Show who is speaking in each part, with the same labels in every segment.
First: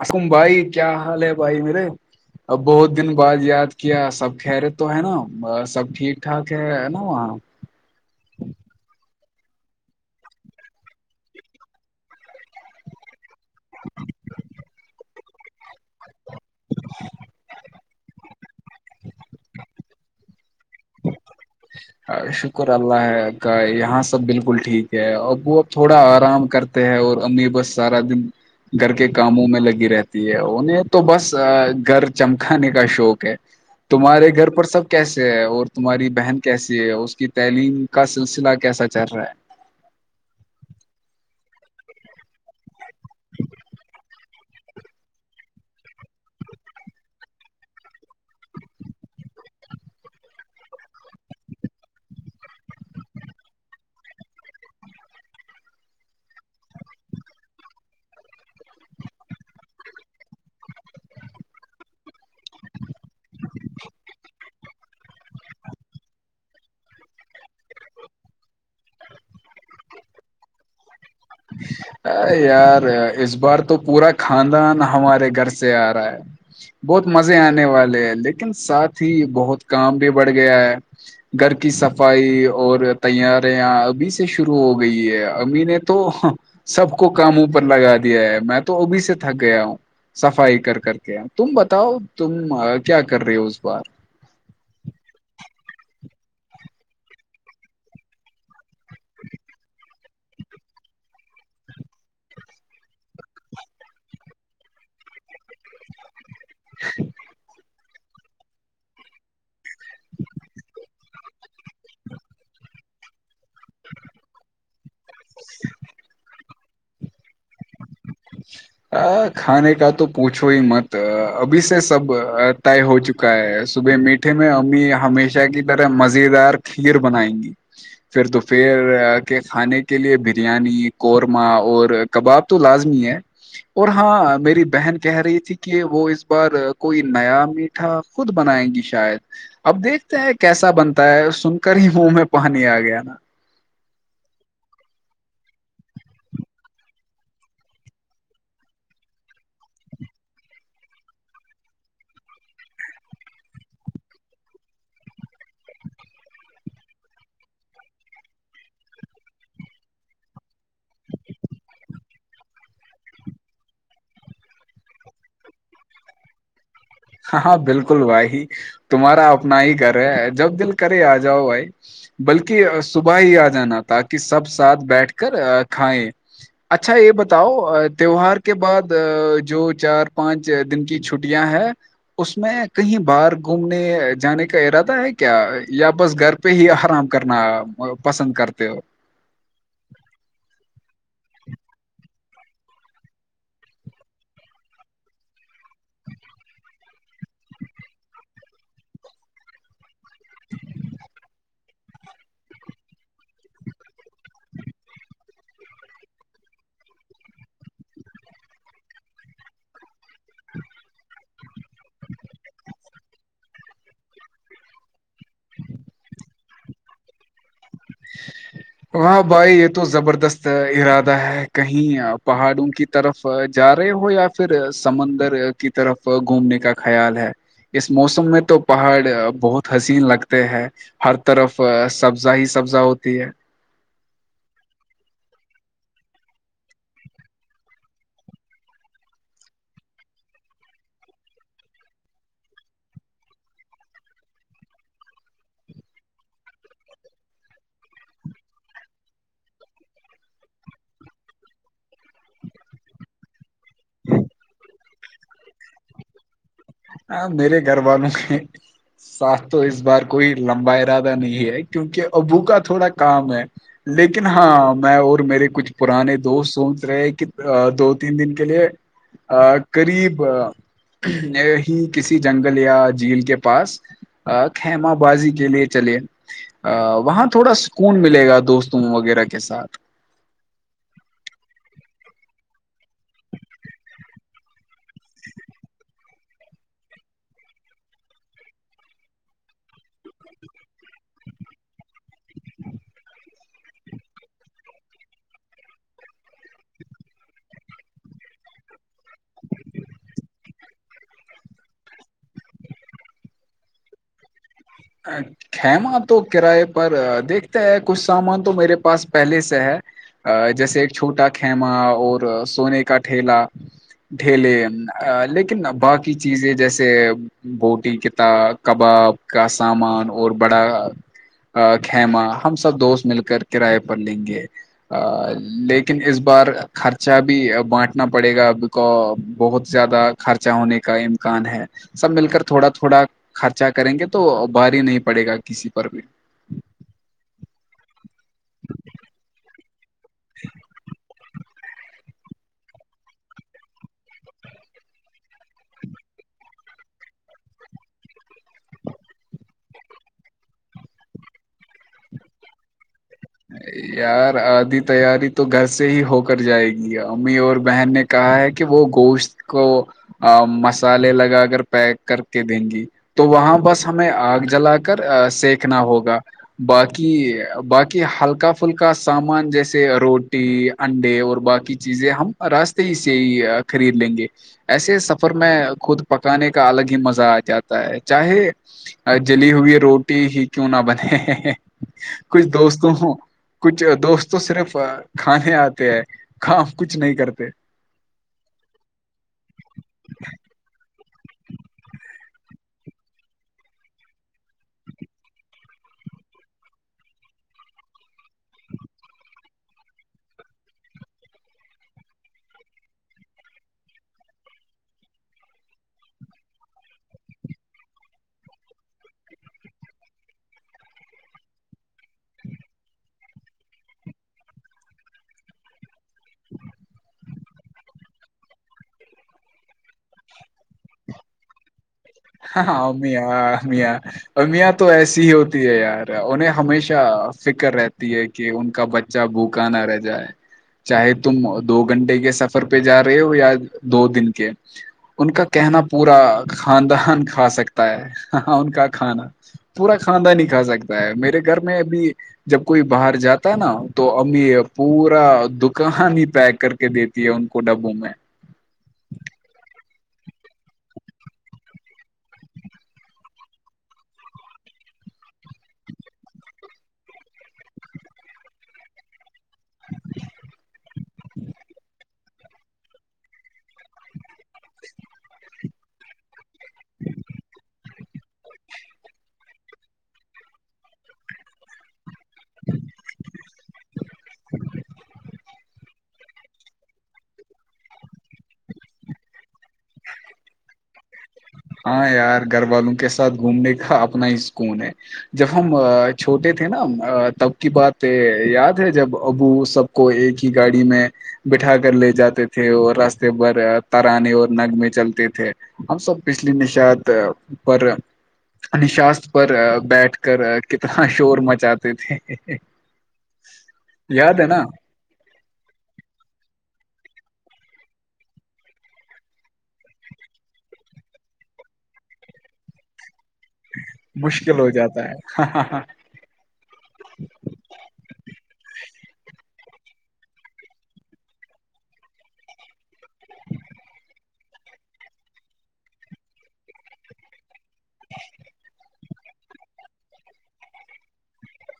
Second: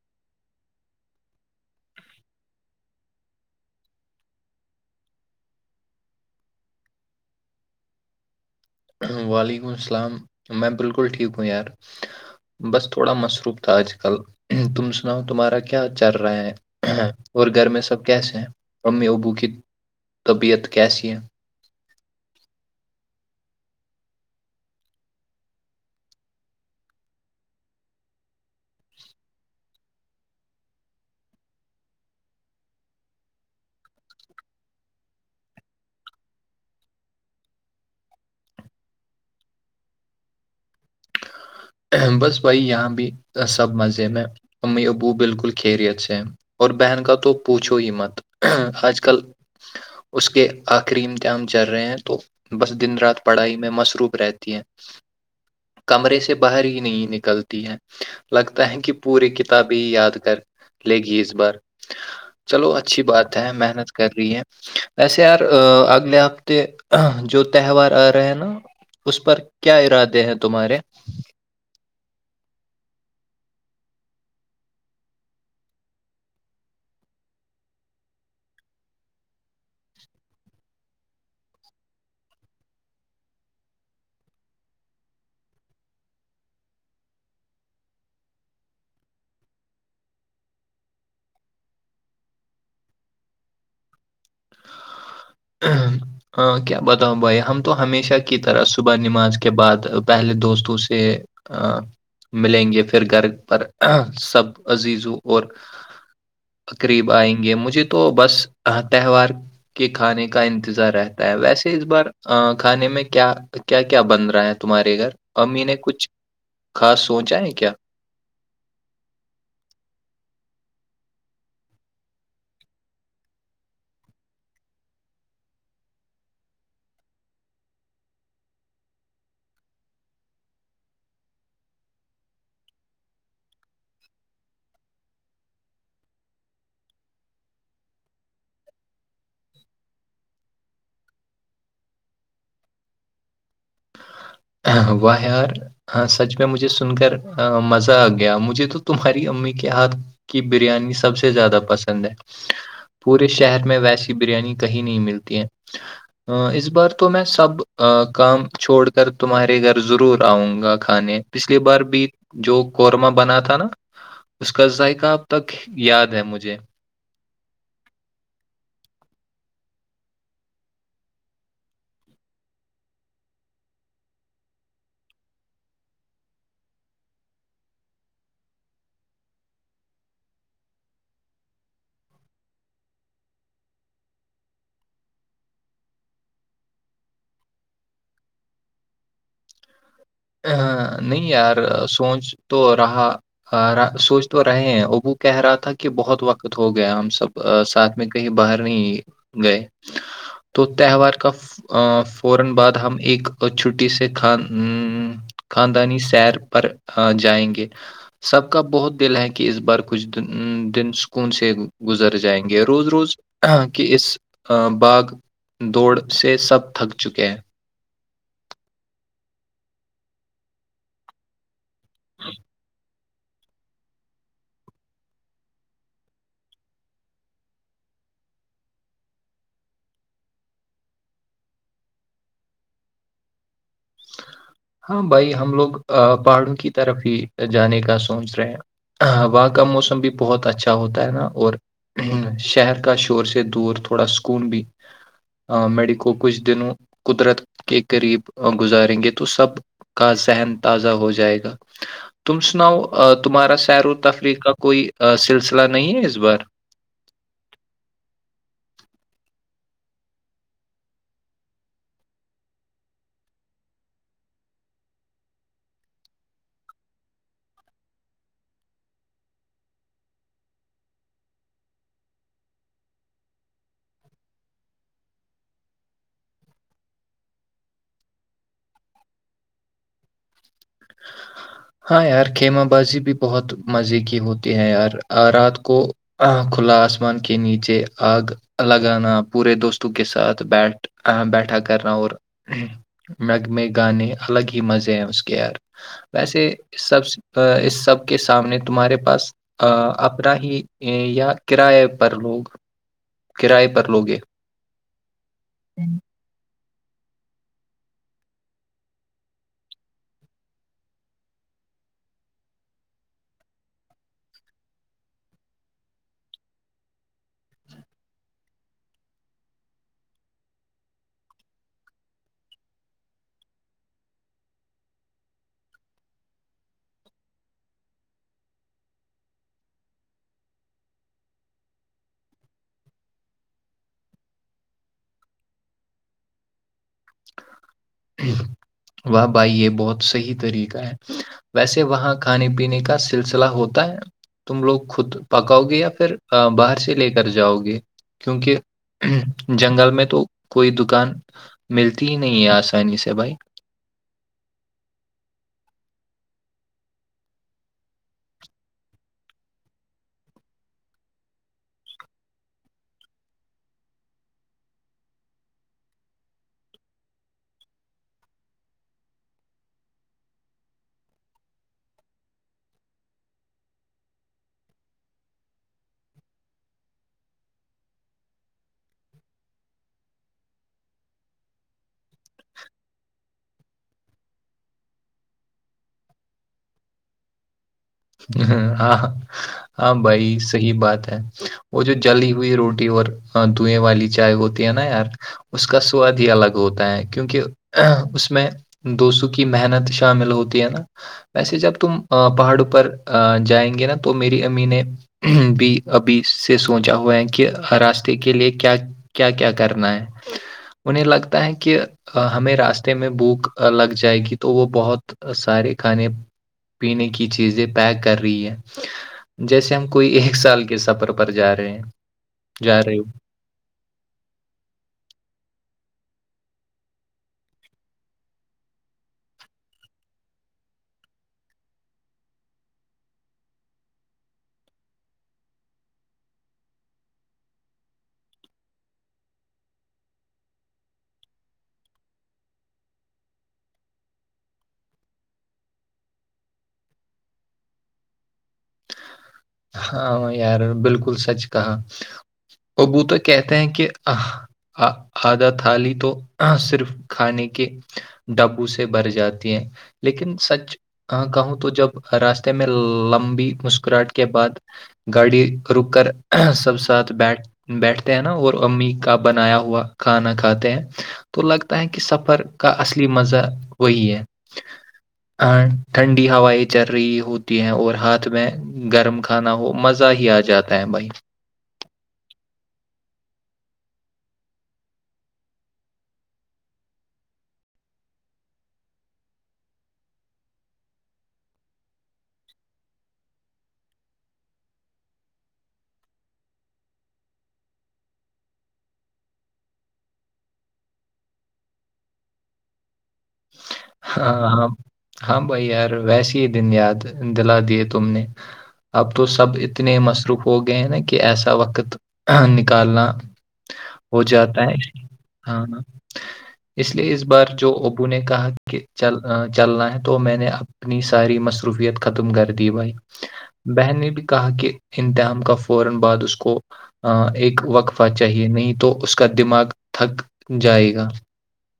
Speaker 1: حکم بھائی کیا حال ہے بھائی میرے ا بہت دن بعد یاد کیا سب خیرت تو ہے نا سب ٹھیک ٹھاک ہے ہے نا وہاں
Speaker 2: وعلیکم السلام میں بالکل ٹھیک ہوں یار بس تھوڑا مصروف تھا آج کل تم سناؤ تمہارا کیا کیا چل رہا ہیں اور گھر میں سب کیسے ہیں امی ابو کی طبیعت کیسی ہے
Speaker 1: [unintelligible] شکر اللہ کا یہاں سب بالکل ٹھیک ہے اب وہ اب تھوڑا آرام کر ہیں اور امی بس سارا دن گھر کے کاموں میں لگی رہتی ہے انہیں تو بس گھر چمکانے کا شوق ہے تمہارے گھر پر سب کیسے ہے اور تمہاری بہن کیسی ہے اس کی تعلیم کا سلسلہ کیسا چل رہا ہے
Speaker 2: بس بھائی یہاں بھی سب مزے میں امی ابو بالکل خیریت سے ہیں اور بہن کا تو پوچھو یہ مت آج کل اس کے آخری امتحان چل رہے ہیں تو بس دن رات پڑھائی میں مصروف رہتی ہیں کمرے سے باہر ہی نہیں نکلتی ہے لگتا ہے کہ پوری کتابیں یاد کر لے گی اس بار چلو اچھی بات ہے محنت کر رہی ہے ویسے یار اگلے ہفتے جو تہوار آ رہے ہیں نا اس پر کیا ارادے ہیں تمہارے
Speaker 1: اچ [inaudible] ا یار اس بار تو پورا خاندان ہمارے گھر سے آ رہا ہے بہت مزے آنے والے ہیں لیکن ساتھ ہی بہت کام بھی بڑھ گیا ہے گھر کی صفائی اور تیاریاں ابھی سے شروع ہو گئی ہے امین تو سب کو کاموںوپر لگا دیا ہے میں تو ابھی سے تھک گیا ہوں صفائی کر کر کے تم بتاؤ تم کیا کر رہی ہو اس بار
Speaker 2: ہ کیا بتاؤ بھائی ہم تو ہمیشہ کی طرح صبح نماز کے بعد پہلے دوستوں سے ملیں گے پھر گھر پر سب عزیزوں اور قریب آئیں گے مجھے تو بس تہوار کے کھانے کا انتظار رہتا ہے ویسے اس بار کھانے میں کیا کیا کیا بن رہا ہے تمہارے گھر امی نے کچھ خاص سوچا ہے کیا
Speaker 1: ا کھانان کا تو پوچھو ہی مت ابھی سے سب طے ہو چکا ہے صبح میٹھے میں امی ہمیشہ کی طرح مز دار کھیر بنائیں گی پھر دوپہر کے کھانے کے لیے بریانی قورمہ اور کباب تو لازمی ہے اور ہاں میری بہن کہہ رہی تھی کہ وہ اس بار کوئی نیا می خود بنائیں گی شاید اب دیکھتے ہیں کیسا بنتا ہے سن کر ہی منہ میں پانی آ گیا نا
Speaker 2: وہ یار ہاں سچ میں مجھے سن کر مزہ آ گیا مجھے تو تمہاری امی کے ہاتھ کی بریانی سب سے زیادہ پسند ہے پورے شہر میں ویسی بریانی کہیں نہیں ملتی ہے ا اس بار تو میں سب کام چھوڑ تمہارے گھر ضرور آؤں گا کھانے پچھلی بار بھی جو قورمہ بنا تھا نا اس کا ذائقہ اب تک یاد ہے مجھے
Speaker 1: ہاں بالکل بھائی تمہارا اپنا ہی گھر ہے جب دل کرے آ جاؤ بھائی بلکہ صبح ہی آ جانا تاکہ سب ساتھ بیٹھ کر کھائیں اچھا یہ بتاؤ تیوہار کے بعد جو چار پانچ دن کی چھٹیاں ہیں اس میں کہیں باہر گھومنے جانے کا ارادہ ہے کیا یا بس گھر پہ ہی آرام کرنا پسند کرتے ہو
Speaker 2: نہیں یار سوچ تو رہا ہاں سوچ تو رہے ہیں ابو کہہ رہا تھا کہ بہت وقت ہو گیا ہم سب ساتھ میں کہیں باہر نہیں گئے تو تہوار کا فورا بعد ہم ایک چھٹی سے کھان خاندانی سیر پر جائیں گے سب کا بہت دل ہے کہ اس بار کچھ دن سکون سے گزر جائیں گے روز روز ہ کہ اس باغ دوڑ سے سب تھک چکے ہیں
Speaker 1: ہاں بھائی یہ تو زبردست ارادہ ہے کہیں پہاڑوں کی طرف جا رہے ہو یا پھر سمندر کی طرف گھومنے کا خیال ہے اس موسم میں تو پہاڑ بہت حسین لگتے ہیں ہر طرف سبزا ہی سبزا ہوتی ہے
Speaker 2: ہاں بھائی ہم لوگ پہاڑوں کی طرف ہی جانے کا سوچ رہے ہیں وہاں کا موسم بھی بہت اچھا ہوتا ہے نا اور شہر کا شور سے دور تھوڑا سکون بھی میڈیکو کچھ دنوں قدرت کے قریب گزاریں گے تو سب کا ہن تازہ ہو جائے گا تم سناؤ تمہارا سیر و تفریح کا کوئی سلسلہ نہیں ہے اس بار
Speaker 1: ہاں میرے گھر والوں ہیں سس تو اس بار کوئی لمبا ارادہ نہیں ہے کیونکہ ابو کا تھوڑا کام ہے لیکن ہاں میں اور میرے کچھ پرانے دوست سوچ رہے کہ دو تین دن کے لیے ا قریب ہی کسی جنگل یا جھیل کے پاس خیم بازی کے لیے چلے ا وہاں تھوڑا سکون ملے گا دوستوں وغیرہ کے ساتھ
Speaker 2: ہاں یار خھییمہ بازی بھی بہت مزے کی ہوتی ہے یار آ رات کو کھلا آسمان کے نیچے آگ لگانا پورے دوستوں کے ساتھ بیٹھ بیٹھا کرنا اور اور مگ میں گانے الگ ہی مزے ہیں اس کےے یار ویسے سب اس سب کے سامنے تمہارے پاس ا اپراہی یا کراائے پر لوگ کراائے پر لوگے
Speaker 1: اچا [unintelligible] خیماں تو کراائے پر دیکھتا ہے کچھ سامان تو میرے پاس پہلے سے ہے جیسے ایک چھوٹا خیما اور سونے کا ٹھیلا ڈھیلے لیکن باقی چیزیں جیسے بوٹی کتا کباب کا سامان اور بڑا خیمہ ہم سب دوست مل کر کرائے پر لیں گے لیکن اس بار خرچہ بھی بانٹنا پڑے گا اب کا بہت زیادہ خرچہ ہونے کا امکان ہے سب مل کر تھوڑا تھوڑا خرچا کریں گے تو بار ہی نہیں پڑے گا کسی پر بھی
Speaker 2: واہ بھائی یہ بہت صحی طریقہ ہے ویسے وہاں کھانے پینے کا سلسلہ ہوتا ہے تم لوگ خود پکاؤ گے یا پھر باہر سے لے کر جاؤ گے کیونکہ جنگل میں تو کوئی دکان ملتی ہی نہیں ہے آسانی سے بس
Speaker 1: یار آدھی تیاری تو گھر سے ہی ہو کر جائے گی امی اور بہن نے کہا ہے کہ وہ گوشت کو مسالے لگا کر پیک کر کے دیں گی تو وہاں بس ہمیں آگ جلا کر سینکنا ہوگا باقی باقی کہ ہلکا پھلکا سامان جیسے روٹی انڈے اور باقی چیزیں ہم راستے ہی سے ہی خرید لیں گے ایسے سفر میں خود پکانے کا الگ ہی مزہ آ جاتا ہے چاہے جلی ہوئی روٹی ہی کیوں نہ بنے کچھ دوست تو کچھ دوستوں صرف کھانے آتے ہے کام کچھ نہیں کرتے
Speaker 2: ہاں ہاں بھائی صحی بات ہے وہ جو جلی ہوئی روٹی اور دوئیں والی چائے ہوتی ہے نا یار اس کا سواد ہی الگ ہوتا ہے کیونکہ اس میں دو سو کی محنت شامل ہوتی ہے نا ویسے جب تم پہاڑوں پر جائیں گے نا تو میری امی نے بھی ابھی سے سوچا ہوا ہے کہ راستے کے لیے کیا کیا کیا کرنا ہے انہیں لگتا ہے کہ ہمیں راستے میں بوک لگ جائے گی تو وہ بہت سارے کھانے پینے کی چیزیں پیک کر رہی ہے جیسے ہم کوئی ایک سال کے سفر پر جا رہے ہیں
Speaker 1: ایہ
Speaker 2: جا رہے ہو
Speaker 1: امیا امیاں تو ایسی ہی ہوتی ہے یار انہیں ہمیشہ فکر رہتی ہے کہ ان کا بچہ ج بوکا نہ رہ جائے چاہے تم دو گھنٹے کے سفر پہ جا رہے ہو یا دو دن کے ان کا کہنا پورا خاندان کھا سکتا ہے ہاں ان کا کھانا پورا خھاندان ہی کھا سکتا ہے میرے گھر میں اب جب کوئی باہر جاتا ہے نا تو امی پورا دکان ہی پیک کر کے دیتی ہے ان کو ڈبوں میں
Speaker 2: ہاں یار بالکل سچ کہا ابو تو کہتے ہیں کہ آدھا تھالی تو صرف کھانے کے ڈبو سے بر جاتا ہیں لیکن سچ ہ کہوں تو جب راستے میں لمبی مسکراہٹ کے کے بعد گاڑی رک کر سب ساتھ بیٹھ بیٹھتے ہیں نا اور امی کا بنایا ہوا کھانا کھاتے ہیں تو لگتا ہے کہ سب سفر کا اصلی مزہ وہی ہے اینڈ ٹھنڈی ہوائیں چل رہی ہوتی ہیں اور ہاتھ میں گرم کھانا ہو مزہ ہی آ جاتا ہے بھائی
Speaker 1: ہاں یار گھر والوں کے ساتھ گھومنے کا اپنا ہی سکون ہے جب ہم چھوٹے تھے نا تب کی بات یاد ہے جب ابو سب کو ایک ہی گاڑی میں بٹھا کر لے جاتے تھے اور راستے پر ترانے اور نگمے چلتے تھے ہم سب پچھلی نشات پرر نشاست پر بیٹھ کر کتنا شور مچاتے تھے
Speaker 2: ہاں
Speaker 1: یاد ہے نا
Speaker 2: ہاں ہاں بھائی یار ویسے ہی دن یاد دلا دیے تم نے اب تو سب اتنے مصروف ہو گئے ہیں نا کہ ایسا وقت نکالنا ہو جاتا ہے ہاں ہاں اس لیے اس بار جو اوبو نے کہا کہ کہ چل چلنا ہے تو میں نے اپنی ساری مصروفیت ختم کر دی بھائی بہن نے بھی کہا کہ اتحام کا فورا بعد اس کو ایک وقفہ چاہیے نہیں تو اس کا دماغ تھک جائے گا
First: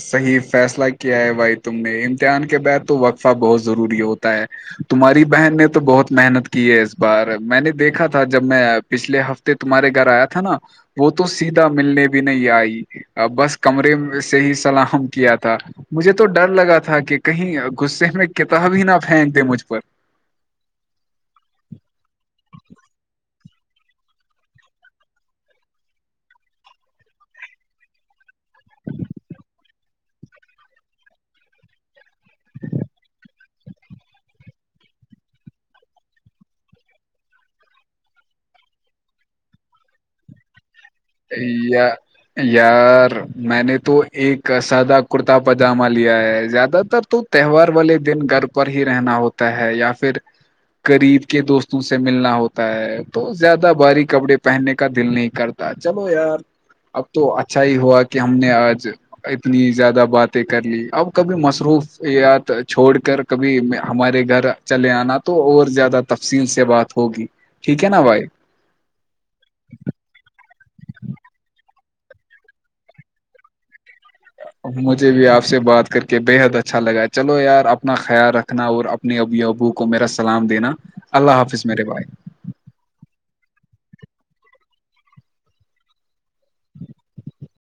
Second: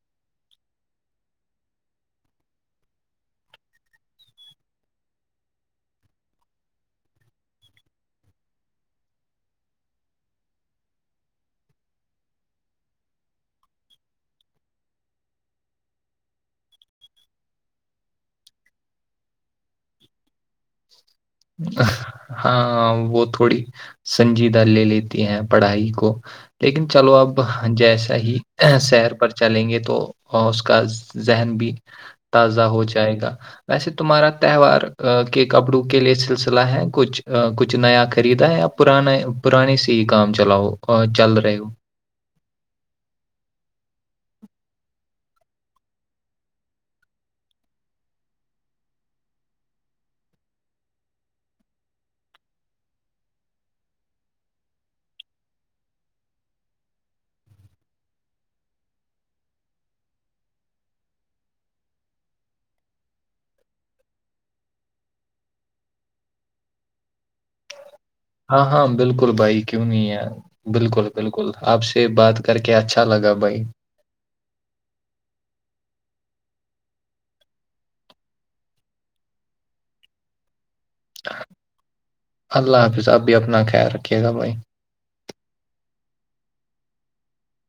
Speaker 1: صحیح فیصلہ کیا ہے بھائی تم نے امتحان کے بعد تو وقفہ بہت ضروری ہوتا ہے تمہاری بہن نے تو بہت محنت کی ہے اس بار میں نے دیکھا تھا جب میں پچھلے ہفتے تمہارے گھر آیا تھا نا وہ تو سیدھا ملنے بھی نہیں آئی بس کمرے سے ہی سلحم کیا تھا مجھے تو ڈر لگا تھا کہ کہیں غصے میں کتاب ہی نہ پھینک دے مجھ پر
Speaker 2: ہاں وہ تھوڑی سنجیدہ لے لیتی ہیں پڑھائی کو لیکن چلو اب جیسا ہی سیر پر چلیں گے تو اور اس کا ذہن بھی تازہ ہو جائے گا ویسے تمہارا تہوار کے کپڑوں کے لیے سلسلہ ہے کچھ کچھ نیا خریدا یا پرانا پرانانی سے ہی کام چلاؤ آ، چل رہے ہو
Speaker 1: ایا یار میں نے تو ایک سادہ کرتا پاجامہ لیا ہے زیادہ تر تو تہوار والے دن گھر پر ہی رہنا ہوتا ہے یا پھر غریب کے دوستوں سے ملنا ہوتا ہے تو زیادہ بھاری کپڑے پہننے کا دل نہیں کرتا چلو یار اب تو اچھا ہی ہوا کہ ہم نے آج اتنی زیادہ باتیں کر لی اب کبھی مصروف یات چھوڑ کر کبھی ہمارے گھر چلے آنا تو اور زیادہ تفصیل سے بات ہوگی ٹھیک ہے نا بھائی
Speaker 2: ہاں ہاں بالکل بھائی کیوں نہیں ہے بالکل بالکل آپ سے بات کر کے اچھا لگا بھائی
Speaker 1: مجھے بھی آپ سے بات کر کے بےحد اچھا لگا چلو یار اپنا خیال رکھنا اور اپنے ابی ابو کو میرا سلام دینا اللہ حافظ میرے بھائی
Speaker 2: اللہ حافظ اب بھی اپنا خیال رکھیے گا بھائی
Speaker 1: ج